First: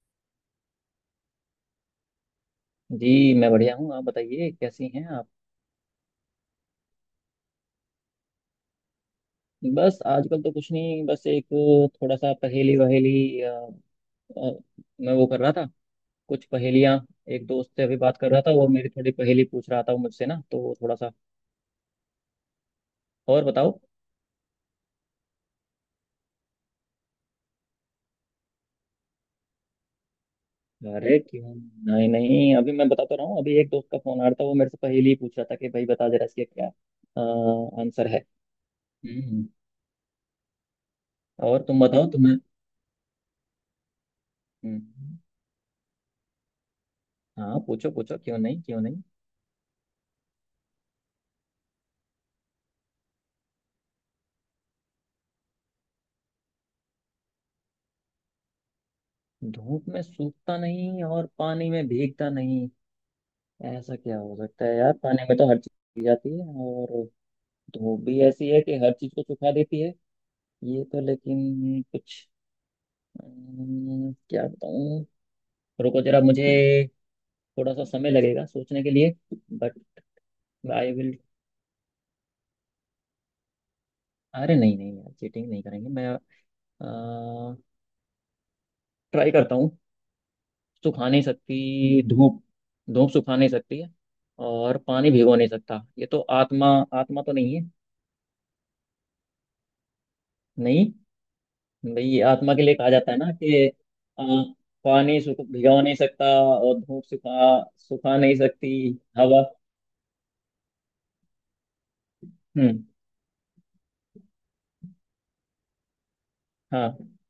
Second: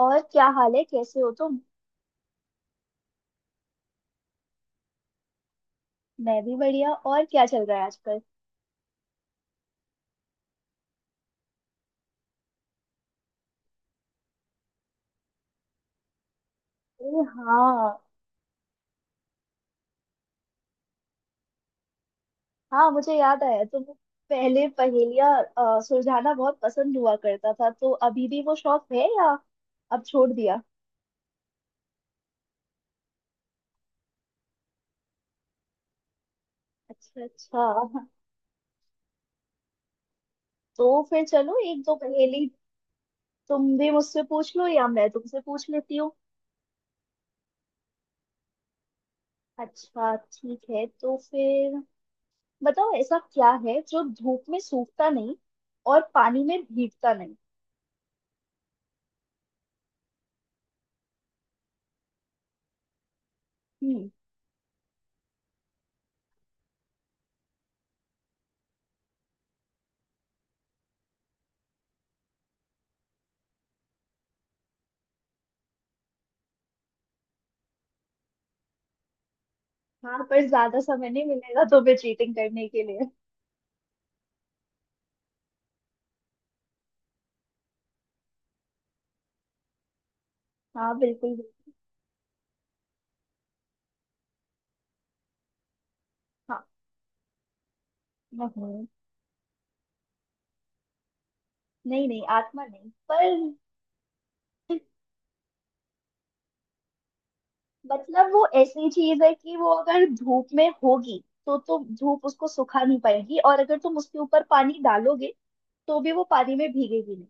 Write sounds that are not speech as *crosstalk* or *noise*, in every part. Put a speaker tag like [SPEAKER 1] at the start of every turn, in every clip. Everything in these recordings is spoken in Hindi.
[SPEAKER 1] और क्या हाल है, कैसे हो तुम?
[SPEAKER 2] जी मैं बढ़िया हूँ। आप बताइए कैसी हैं आप।
[SPEAKER 1] मैं भी बढ़िया। और क्या चल रहा है आजकल?
[SPEAKER 2] बस आजकल तो कुछ नहीं, बस एक थोड़ा सा पहेली वहेली अ, मैं वो कर रहा था, कुछ पहेलियाँ।
[SPEAKER 1] अरे
[SPEAKER 2] एक दोस्त से अभी
[SPEAKER 1] हाँ,
[SPEAKER 2] बात कर रहा था, वो मेरी थोड़ी पहेली पूछ रहा था वो मुझसे ना, तो वो थोड़ा सा।
[SPEAKER 1] हाँ मुझे याद
[SPEAKER 2] और
[SPEAKER 1] आया,
[SPEAKER 2] बताओ।
[SPEAKER 1] तुम पहले पहेलियाँ सुलझाना बहुत पसंद हुआ करता था। तो अभी भी वो शौक है या अब छोड़ दिया?
[SPEAKER 2] अरे क्यों नहीं नहीं, अभी मैं बताता रहा हूँ, अभी एक दोस्त का फोन आ रहा था, वो मेरे से पहेली ही पूछ रहा था कि भाई बता जरा इसके क्या
[SPEAKER 1] अच्छा अच्छा।
[SPEAKER 2] आंसर है। हम्म,
[SPEAKER 1] तो फिर चलो
[SPEAKER 2] और तुम
[SPEAKER 1] एक दो
[SPEAKER 2] बताओ तुम्हें।
[SPEAKER 1] पहेली, तुम भी मुझसे पूछ लो या मैं
[SPEAKER 2] हम्म,
[SPEAKER 1] तुमसे पूछ लेती हूँ।
[SPEAKER 2] हाँ पूछो पूछो, क्यों नहीं क्यों नहीं।
[SPEAKER 1] अच्छा ठीक है, तो फिर बताओ, ऐसा क्या है जो धूप में सूखता नहीं और पानी में भीगता नहीं?
[SPEAKER 2] धूप में सूखता नहीं और पानी में भीगता नहीं। ऐसा क्या हो सकता है यार, पानी में तो हर चीज जाती है और धूप भी ऐसी है कि हर चीज को सुखा देती है। ये तो लेकिन कुछ, क्या बताऊं। रुको जरा, मुझे थोड़ा सा समय लगेगा सोचने के लिए, बट
[SPEAKER 1] हाँ पर ज्यादा
[SPEAKER 2] आई
[SPEAKER 1] समय
[SPEAKER 2] विल।
[SPEAKER 1] नहीं मिलेगा तुम्हें चीटिंग करने के लिए।
[SPEAKER 2] अरे नहीं नहीं यार, चीटिंग नहीं करेंगे, मैं ट्राई करता हूँ।
[SPEAKER 1] हाँ
[SPEAKER 2] सुखा नहीं
[SPEAKER 1] बिल्कुल बिल्कुल।
[SPEAKER 2] सकती धूप। धूप सुखा नहीं सकती है और पानी भिगो नहीं सकता। ये तो आत्मा, आत्मा तो नहीं है।
[SPEAKER 1] हाँ, नहीं
[SPEAKER 2] नहीं। भाई
[SPEAKER 1] नहीं,
[SPEAKER 2] ये
[SPEAKER 1] नहीं
[SPEAKER 2] आत्मा के
[SPEAKER 1] आत्मा
[SPEAKER 2] लिए कहा
[SPEAKER 1] नहीं,
[SPEAKER 2] जाता है
[SPEAKER 1] पर
[SPEAKER 2] ना कि, अ, पानी सुख भिगो नहीं सकता और धूप सुखा सुखा
[SPEAKER 1] मतलब
[SPEAKER 2] नहीं
[SPEAKER 1] वो
[SPEAKER 2] सकती।
[SPEAKER 1] ऐसी चीज है
[SPEAKER 2] हवा।
[SPEAKER 1] कि वो अगर धूप में होगी तो धूप उसको सुखा
[SPEAKER 2] हम्म,
[SPEAKER 1] नहीं पाएगी, और अगर तुम उसके ऊपर पानी डालोगे तो भी वो पानी में
[SPEAKER 2] हाँ।
[SPEAKER 1] भीगेगी नहीं।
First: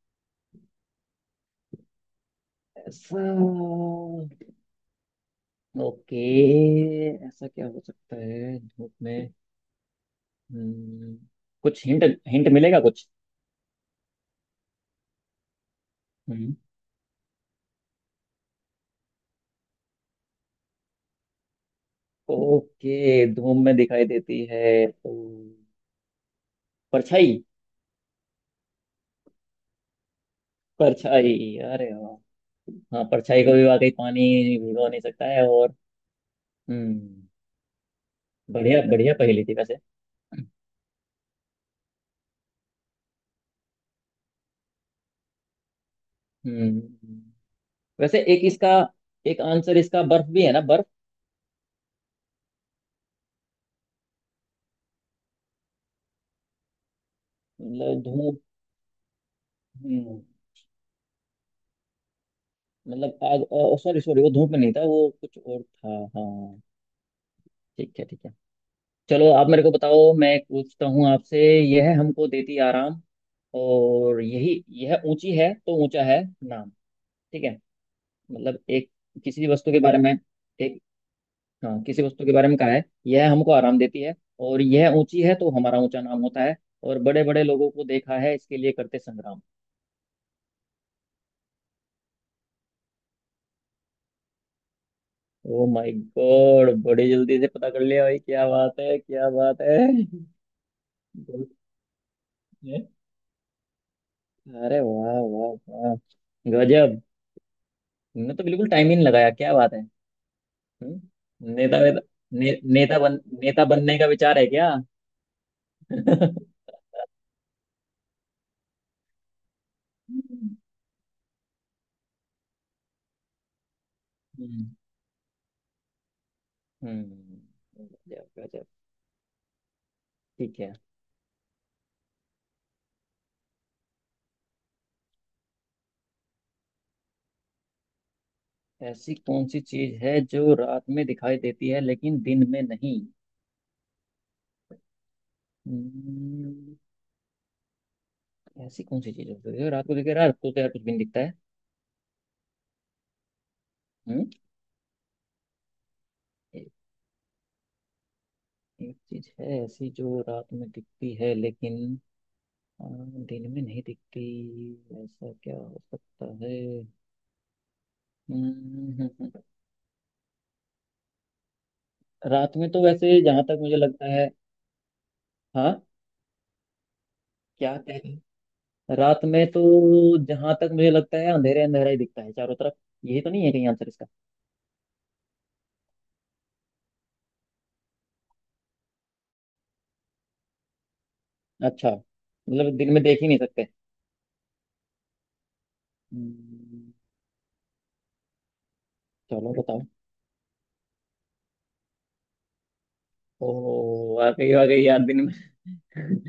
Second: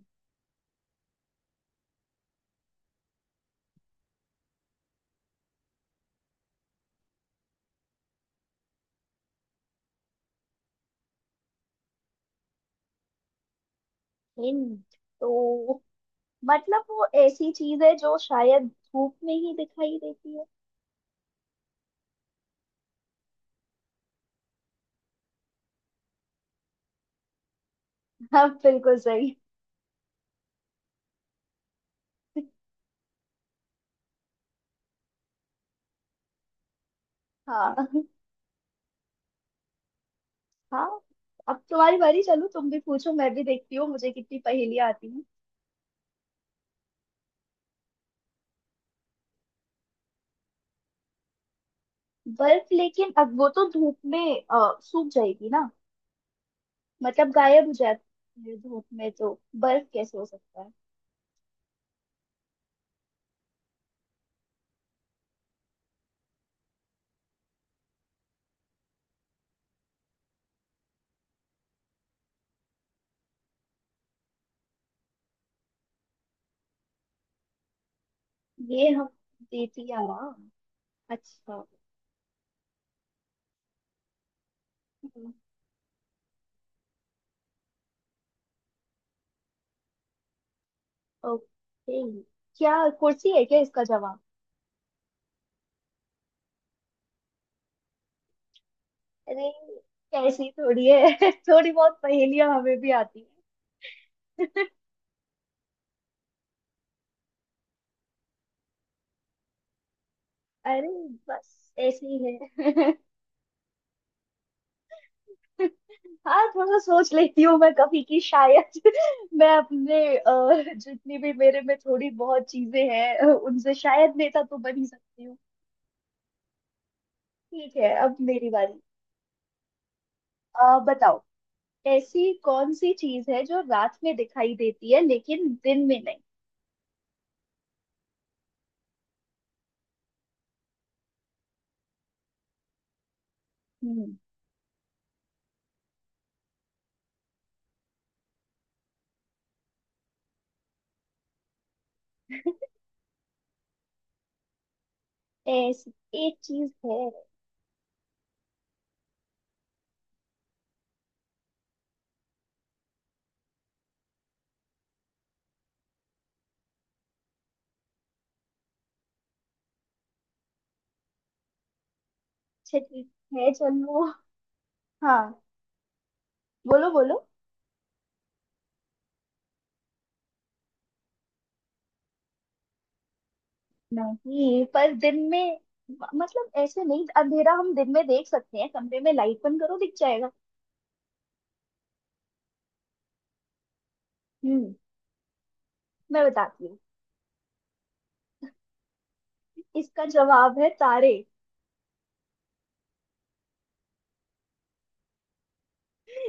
[SPEAKER 2] ऐसा। ओके। ऐसा क्या हो सकता है धूप में। हम्म कुछ हिंट हिंट मिलेगा कुछ।
[SPEAKER 1] हिंट तो
[SPEAKER 2] हम्म
[SPEAKER 1] मतलब वो ऐसी चीज है जो शायद धूप में ही दिखाई देती है।
[SPEAKER 2] ओके, धूप में दिखाई देती है तो परछाई।
[SPEAKER 1] हाँ बिल्कुल सही।
[SPEAKER 2] परछाई, अरे वाह। हाँ परछाई को भी वाकई पानी भिगो नहीं सकता है और हम्म
[SPEAKER 1] हाँ
[SPEAKER 2] बढ़िया बढ़िया पहेली थी वैसे।
[SPEAKER 1] हाँ, अब तुम्हारी बारी। चलो तुम भी पूछो, मैं भी देखती हूँ मुझे कितनी पहेलियां आती हैं।
[SPEAKER 2] हम्म वैसे एक इसका, एक आंसर इसका बर्फ भी है ना, बर्फ।
[SPEAKER 1] बर्फ लेकिन अब वो तो धूप में सूख जाएगी ना। मतलब गायब हो
[SPEAKER 2] मतलब धूप।
[SPEAKER 1] जाती है धूप में, तो बर्फ कैसे
[SPEAKER 2] हम्म,
[SPEAKER 1] हो सकता है?
[SPEAKER 2] मतलब आग। सॉरी सॉरी, वो धूप में नहीं था, वो कुछ और था। हाँ ठीक है ठीक है। चलो आप मेरे को बताओ, मैं एक पूछता हूँ आपसे। यह हमको देती आराम, और यही यह ऊंची है तो ऊंचा है नाम। ठीक है, मतलब एक,
[SPEAKER 1] ये हम
[SPEAKER 2] किसी भी वस्तु के
[SPEAKER 1] देती
[SPEAKER 2] बारे में,
[SPEAKER 1] आराम।
[SPEAKER 2] एक,
[SPEAKER 1] अच्छा।
[SPEAKER 2] हाँ, किसी वस्तु के बारे में कहा है यह हमको आराम देती है और यह ऊंची है तो हमारा ऊंचा नाम होता है और बड़े बड़े लोगों को देखा है इसके लिए करते संग्राम।
[SPEAKER 1] ओके। क्या, कुर्सी है क्या इसका जवाब?
[SPEAKER 2] ओ माय गॉड, बड़ी जल्दी से पता कर लिया भाई, क्या बात है क्या
[SPEAKER 1] अरे,
[SPEAKER 2] बात है।
[SPEAKER 1] ऐसी थोड़ी है *laughs*
[SPEAKER 2] बहुत
[SPEAKER 1] थोड़ी बहुत पहेलियां हमें
[SPEAKER 2] है।
[SPEAKER 1] भी आती है।
[SPEAKER 2] अरे वाह वाह। वाह। गजब। ने तो बिल्कुल टाइम ही नहीं लगाया, क्या बात है।
[SPEAKER 1] अरे
[SPEAKER 2] हम्म?
[SPEAKER 1] बस
[SPEAKER 2] नेता वेता।
[SPEAKER 1] ऐसी ही है।
[SPEAKER 2] नेता बनने का विचार है क्या।
[SPEAKER 1] *laughs*
[SPEAKER 2] *laughs* हम्म
[SPEAKER 1] हाँ थोड़ा सोच लेती हूँ, मैं कभी की शायद मैं अपने जितनी भी मेरे में थोड़ी बहुत चीजें हैं, उनसे शायद नेता तो बन ही सकती हूँ।
[SPEAKER 2] हम्म,
[SPEAKER 1] ठीक है, अब
[SPEAKER 2] गजब
[SPEAKER 1] मेरी
[SPEAKER 2] गजब।
[SPEAKER 1] बारी।
[SPEAKER 2] ठीक है।
[SPEAKER 1] बताओ, ऐसी कौन सी चीज है जो रात में दिखाई देती है लेकिन दिन में नहीं?
[SPEAKER 2] ऐसी कौन सी चीज है जो रात में दिखाई देती है लेकिन दिन में नहीं।
[SPEAKER 1] हम्म।
[SPEAKER 2] हम्म, ऐसी कौन सी चीज हो सकती है, रात को दिखे। रात को तो यार कुछ भी नहीं दिखता है। हम्म
[SPEAKER 1] ऐसी एक चीज है।
[SPEAKER 2] एक चीज है ऐसी जो रात में दिखती है लेकिन अ, दिन में नहीं दिखती। ऐसा क्या हो सकता है। हम्म, रात में
[SPEAKER 1] अच्छा
[SPEAKER 2] तो
[SPEAKER 1] ठीक
[SPEAKER 2] वैसे जहां
[SPEAKER 1] है
[SPEAKER 2] तक मुझे
[SPEAKER 1] चलो।
[SPEAKER 2] लगता है,
[SPEAKER 1] हाँ
[SPEAKER 2] हाँ।
[SPEAKER 1] बोलो बोलो।
[SPEAKER 2] क्या कह रहे हैं? रात में तो जहां तक मुझे लगता है अंधेरे अंधेरा ही दिखता है चारों तरफ। यही तो नहीं है कहीं आंसर इसका।
[SPEAKER 1] नहीं पर दिन में, मतलब ऐसे नहीं, अंधेरा हम दिन में देख सकते हैं, कमरे में लाइट बंद करो दिख जाएगा।
[SPEAKER 2] अच्छा मतलब दिन में देख ही नहीं सकते।
[SPEAKER 1] हम्म। मैं बताती हूँ,
[SPEAKER 2] हम्म, चलो बताओ।
[SPEAKER 1] इसका जवाब है तारे।
[SPEAKER 2] ओ, वाकई वाकई यार दिन में।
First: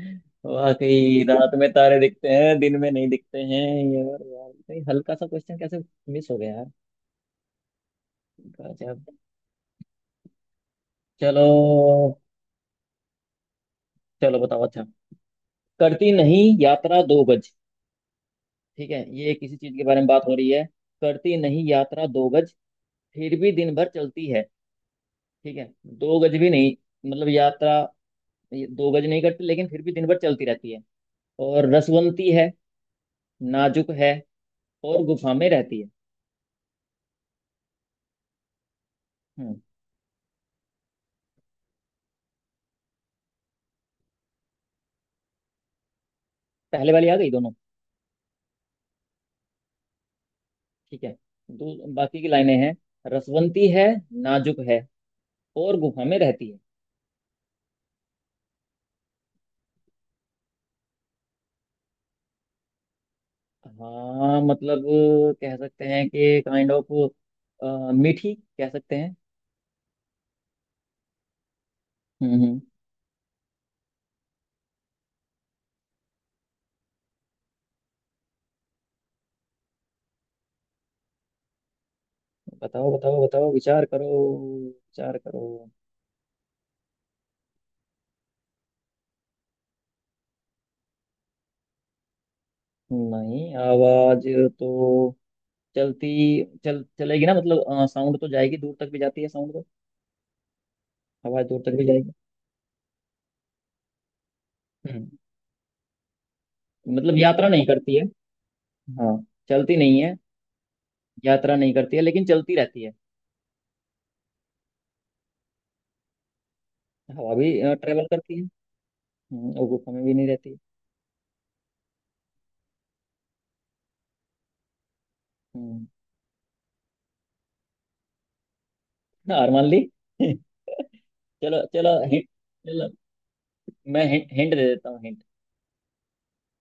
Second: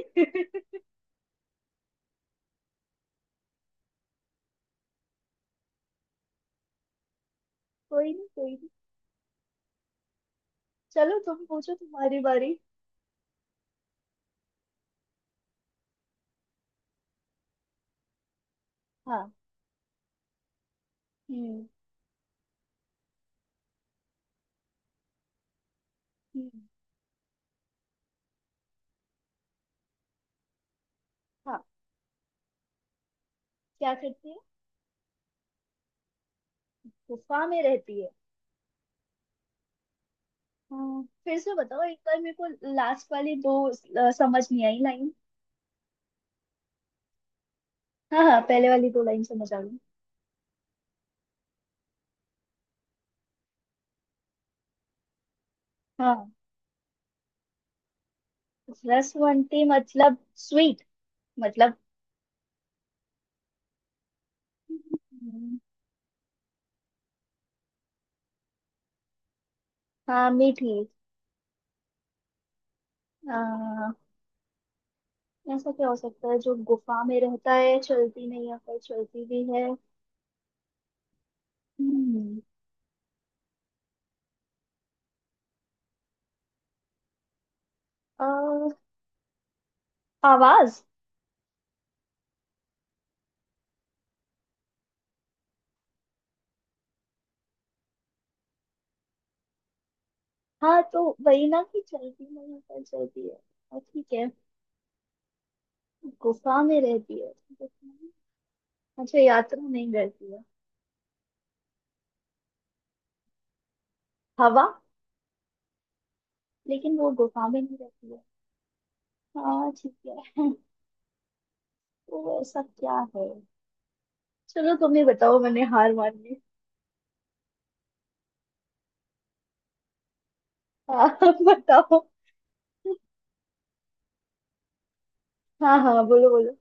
[SPEAKER 2] *laughs* वाकई रात में तारे दिखते हैं, दिन में नहीं दिखते हैं। यार यार, कहीं हल्का सा क्वेश्चन कैसे मिस हो गया यार।
[SPEAKER 1] कोई नहीं कोई नहीं,
[SPEAKER 2] गजब।
[SPEAKER 1] चलो तुम
[SPEAKER 2] चलो
[SPEAKER 1] पूछो, तुम्हारी बारी।
[SPEAKER 2] चलो बताओ, अच्छा, करती नहीं यात्रा दो गज। ठीक है,
[SPEAKER 1] हाँ।
[SPEAKER 2] ये किसी चीज के बारे में बात हो रही है। करती नहीं
[SPEAKER 1] हम्म।
[SPEAKER 2] यात्रा दो गज, फिर भी दिन भर चलती है। ठीक है। दो गज भी
[SPEAKER 1] हम्म,
[SPEAKER 2] नहीं, मतलब यात्रा, ये दो गज नहीं करती लेकिन फिर भी दिन भर चलती रहती है।
[SPEAKER 1] हाँ।
[SPEAKER 2] और रसवंती है, नाजुक
[SPEAKER 1] क्या
[SPEAKER 2] है
[SPEAKER 1] करती है?
[SPEAKER 2] और गुफा में रहती है।
[SPEAKER 1] गुफा में रहती है?
[SPEAKER 2] हम्म।
[SPEAKER 1] हाँ फिर से बताओ एक बार मेरे को, लास्ट वाली दो समझ नहीं आई लाइन।
[SPEAKER 2] पहले वाली आ गई दोनों।
[SPEAKER 1] हाँ हाँ, पहले वाली दो लाइन समझ आ गई।
[SPEAKER 2] ठीक है, दो बाकी की लाइनें हैं। रसवंती है, नाजुक है और गुफा में
[SPEAKER 1] हाँ।
[SPEAKER 2] रहती है।
[SPEAKER 1] रसवंती मतलब स्वीट मतलब।
[SPEAKER 2] हाँ मतलब, कह
[SPEAKER 1] हम्म,
[SPEAKER 2] सकते हैं कि काइंड ऑफ मीठी, कह सकते हैं।
[SPEAKER 1] हाँ मीठी।
[SPEAKER 2] हम्म। हम्म।
[SPEAKER 1] आ, ऐसा क्या हो सकता है जो गुफा में रहता है, चलती नहीं है पर चलती भी है? हम्म,
[SPEAKER 2] बताओ बताओ बताओ, विचार करो, विचार करो।
[SPEAKER 1] अ, आवाज।
[SPEAKER 2] नहीं, आवाज तो चलती, चल चलेगी ना, मतलब साउंड तो जाएगी, दूर तक भी जाती है साउंड तो।
[SPEAKER 1] हाँ तो वही
[SPEAKER 2] आवाज
[SPEAKER 1] ना
[SPEAKER 2] दूर तक
[SPEAKER 1] कि
[SPEAKER 2] भी जाएगी।
[SPEAKER 1] चलती नहीं पर चलती है, और ठीक है
[SPEAKER 2] हम्म
[SPEAKER 1] गुफा में
[SPEAKER 2] मतलब
[SPEAKER 1] रहती है
[SPEAKER 2] यात्रा नहीं
[SPEAKER 1] गुफा
[SPEAKER 2] करती है।
[SPEAKER 1] में-।
[SPEAKER 2] हाँ।
[SPEAKER 1] अच्छा, यात्रा
[SPEAKER 2] चलती
[SPEAKER 1] नहीं
[SPEAKER 2] नहीं है,
[SPEAKER 1] करती है।
[SPEAKER 2] यात्रा नहीं करती है लेकिन चलती रहती है।
[SPEAKER 1] हवा, लेकिन वो
[SPEAKER 2] हवा
[SPEAKER 1] गुफा
[SPEAKER 2] भी
[SPEAKER 1] में नहीं
[SPEAKER 2] ट्रेवल
[SPEAKER 1] रहती है।
[SPEAKER 2] करती है। और
[SPEAKER 1] हाँ
[SPEAKER 2] गुफा
[SPEAKER 1] ठीक
[SPEAKER 2] में भी नहीं
[SPEAKER 1] है।
[SPEAKER 2] रहती है।
[SPEAKER 1] *laughs* तो ऐसा क्या है? चलो तुम ही बताओ, मैंने
[SPEAKER 2] हम्म,
[SPEAKER 1] हार मान ली।
[SPEAKER 2] हार मान ली। *laughs*
[SPEAKER 1] हाँ। *laughs*
[SPEAKER 2] चलो चलो,
[SPEAKER 1] बताओ।
[SPEAKER 2] हिंट। चलो मैं हिंट दे देता हूँ, हिंट।
[SPEAKER 1] हाँ हाँ बोलो बोलो।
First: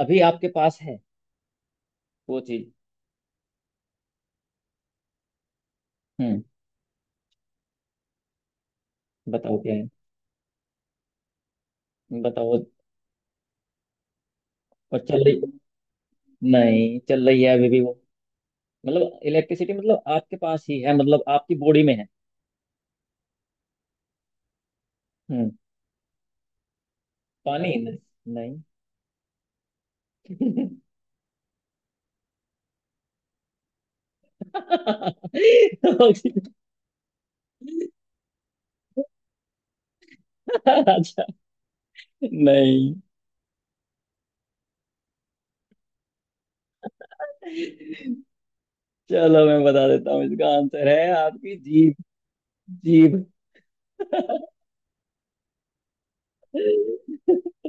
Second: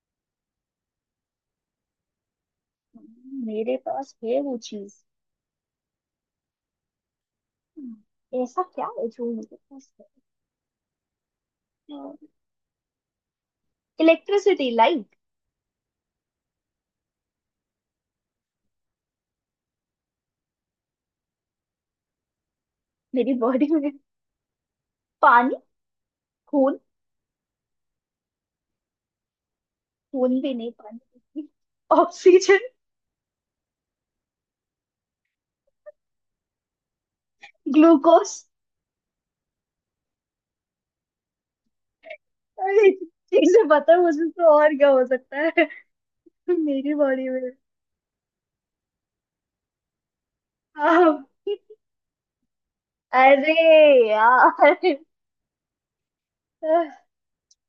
[SPEAKER 2] अभी आपके पास है वो चीज।
[SPEAKER 1] मेरे पास है वो चीज?
[SPEAKER 2] हम्म
[SPEAKER 1] ऐसा क्या है जो मेरे
[SPEAKER 2] बताओ क्या है,
[SPEAKER 1] पास है?
[SPEAKER 2] बताओ।
[SPEAKER 1] इलेक्ट्रिसिटी,
[SPEAKER 2] और
[SPEAKER 1] लाइट।
[SPEAKER 2] चल रही, नहीं चल रही है अभी भी वो। मतलब इलेक्ट्रिसिटी, मतलब आपके पास ही है, मतलब आपकी बॉडी में है।
[SPEAKER 1] मेरी बॉडी में?
[SPEAKER 2] हम्म
[SPEAKER 1] पानी, खून।
[SPEAKER 2] पानी नहीं नहीं।
[SPEAKER 1] खून भी नहीं, पानी, ऑक्सीजन,
[SPEAKER 2] *laughs*
[SPEAKER 1] ग्लूकोज।
[SPEAKER 2] अच्छा।
[SPEAKER 1] अरे,
[SPEAKER 2] नहीं।
[SPEAKER 1] चीजें पता है मुझे। तो और क्या हो सकता है मेरी बॉडी में?
[SPEAKER 2] चलो मैं बता देता हूँ, इसका आंसर है
[SPEAKER 1] हाँ।
[SPEAKER 2] आपकी जीभ। जीभ।
[SPEAKER 1] अरे यार,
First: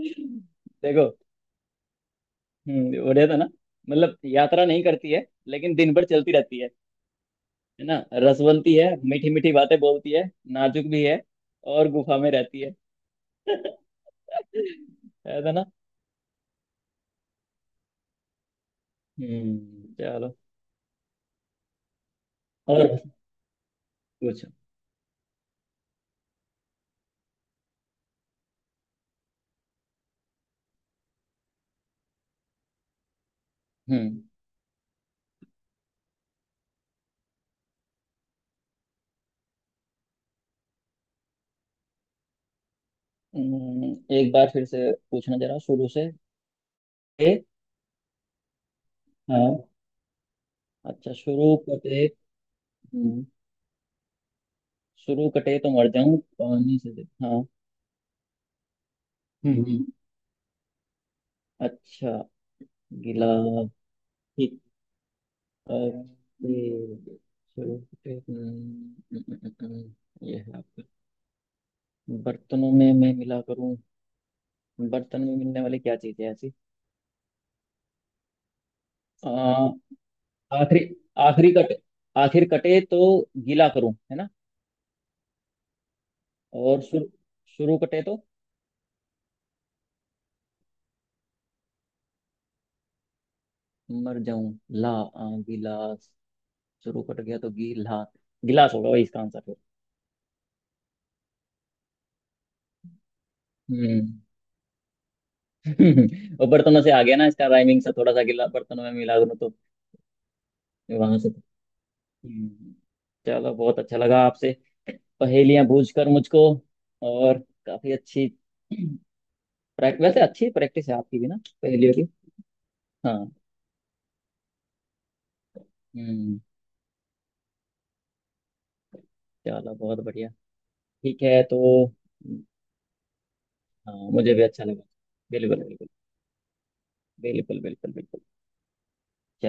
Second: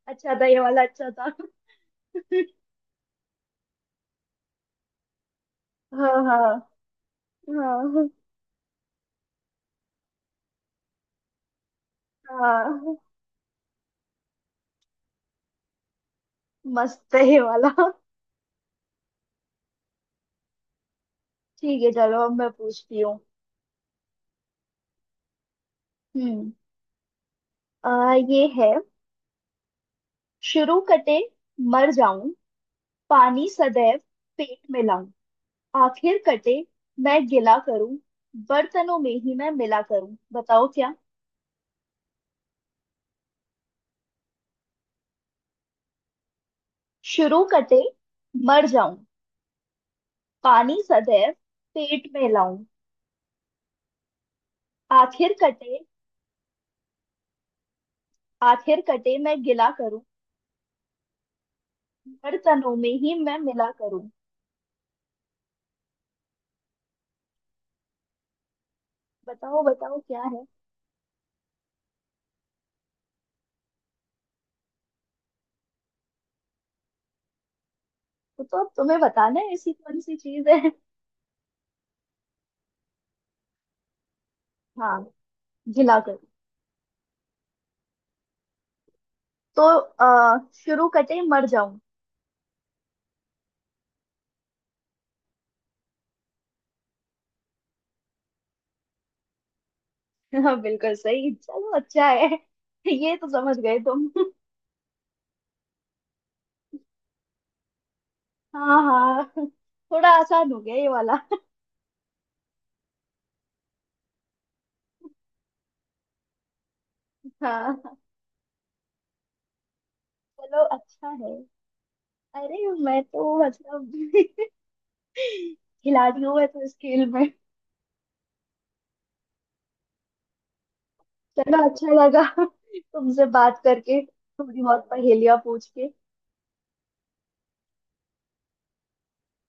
[SPEAKER 1] अच्छा था ये वाला, अच्छा
[SPEAKER 2] देखो।
[SPEAKER 1] था।
[SPEAKER 2] बढ़िया था ना। मतलब यात्रा नहीं करती है लेकिन दिन भर
[SPEAKER 1] हाँ
[SPEAKER 2] चलती
[SPEAKER 1] हाँ।
[SPEAKER 2] रहती है ना।
[SPEAKER 1] हाँ
[SPEAKER 2] रसवंती है, मीठी मीठी बातें बोलती है, नाजुक भी है और गुफा में रहती है।
[SPEAKER 1] हाँ।
[SPEAKER 2] *laughs* है, था ना।
[SPEAKER 1] मस्त है ये वाला।
[SPEAKER 2] चलो।
[SPEAKER 1] ठीक है चलो, अब मैं
[SPEAKER 2] और
[SPEAKER 1] पूछती हूँ।
[SPEAKER 2] पूछो।
[SPEAKER 1] हम्म। ये है, शुरू कटे मर जाऊं, पानी सदैव
[SPEAKER 2] हम्म,
[SPEAKER 1] पेट में, आखिर कटे मैं गिला करूं, बर्तनों में ही मैं मिला करूं। बताओ क्या।
[SPEAKER 2] एक बार फिर से पूछना जरा शुरू से। ए,
[SPEAKER 1] शुरू कटे मर जाऊं,
[SPEAKER 2] हाँ,
[SPEAKER 1] पानी
[SPEAKER 2] अच्छा
[SPEAKER 1] सदैव
[SPEAKER 2] शुरू करते।
[SPEAKER 1] पेट में लाऊं,
[SPEAKER 2] शुरू
[SPEAKER 1] आखिर
[SPEAKER 2] कटे तो
[SPEAKER 1] कटे,
[SPEAKER 2] मर जाऊं, पानी से हाँ।
[SPEAKER 1] आखिर कटे मैं
[SPEAKER 2] हम्म
[SPEAKER 1] गिला
[SPEAKER 2] हम्म।
[SPEAKER 1] करूं,
[SPEAKER 2] अच्छा।
[SPEAKER 1] बर्तनों में ही
[SPEAKER 2] गिला,
[SPEAKER 1] मैं मिला करूं।
[SPEAKER 2] ठीक, ओके, शुरू कटे।
[SPEAKER 1] बताओ बताओ क्या
[SPEAKER 2] ये
[SPEAKER 1] है।
[SPEAKER 2] है आपका, बर्तनों में मैं मिला करूं। बर्तन में मिलने वाली क्या चीज है ऐसी।
[SPEAKER 1] वो तो अब तुम्हें बताना है,
[SPEAKER 2] आ,
[SPEAKER 1] ऐसी कौन सी चीज है।
[SPEAKER 2] आखिरी, आखिरी कटे, आखिर कटे तो गीला करूं, है ना।
[SPEAKER 1] हाँ, गिला करूं।
[SPEAKER 2] और शुरू, शुरू कटे तो
[SPEAKER 1] तो शुरू कटे मर जाऊं।
[SPEAKER 2] मर जाऊं। ला, गिलास। शुरू कट गया तो गीला, गिलास होगा वही इसका आंसर।
[SPEAKER 1] हाँ बिल्कुल सही, चलो अच्छा है, ये तो समझ गए
[SPEAKER 2] फिर।
[SPEAKER 1] तुम।
[SPEAKER 2] *laughs* वो बर्तनों से आ गया ना इसका राइमिंग से, थोड़ा सा गिला
[SPEAKER 1] हाँ
[SPEAKER 2] बर्तनों में मिला
[SPEAKER 1] हाँ,
[SPEAKER 2] दूं तो
[SPEAKER 1] *laughs* थोड़ा आसान हो गया ये वाला।
[SPEAKER 2] वहां से। हम्म, चलो बहुत अच्छा लगा आपसे पहेलियां बूझ कर मुझको,
[SPEAKER 1] *laughs*
[SPEAKER 2] और काफी
[SPEAKER 1] हाँ।
[SPEAKER 2] अच्छी प्रैक्टिस, वैसे अच्छी
[SPEAKER 1] चलो
[SPEAKER 2] प्रैक्टिस है
[SPEAKER 1] अच्छा
[SPEAKER 2] आपकी भी
[SPEAKER 1] है।
[SPEAKER 2] ना पहेलियों की।
[SPEAKER 1] अरे मैं तो
[SPEAKER 2] हाँ।
[SPEAKER 1] मतलब *laughs* खिलाड़ी हूँ
[SPEAKER 2] हम्म
[SPEAKER 1] मैं तो इस खेल में।
[SPEAKER 2] चलो बहुत बढ़िया। ठीक है तो।
[SPEAKER 1] चलो अच्छा लगा *laughs* तुमसे बात
[SPEAKER 2] हाँ
[SPEAKER 1] करके,
[SPEAKER 2] मुझे भी
[SPEAKER 1] थोड़ी
[SPEAKER 2] अच्छा लगा,
[SPEAKER 1] बहुत पहेलियाँ
[SPEAKER 2] बिल्कुल
[SPEAKER 1] पूछ
[SPEAKER 2] बिल्कुल,
[SPEAKER 1] के।
[SPEAKER 2] बिल्कुल बिल्कुल बिल्कुल। चलो।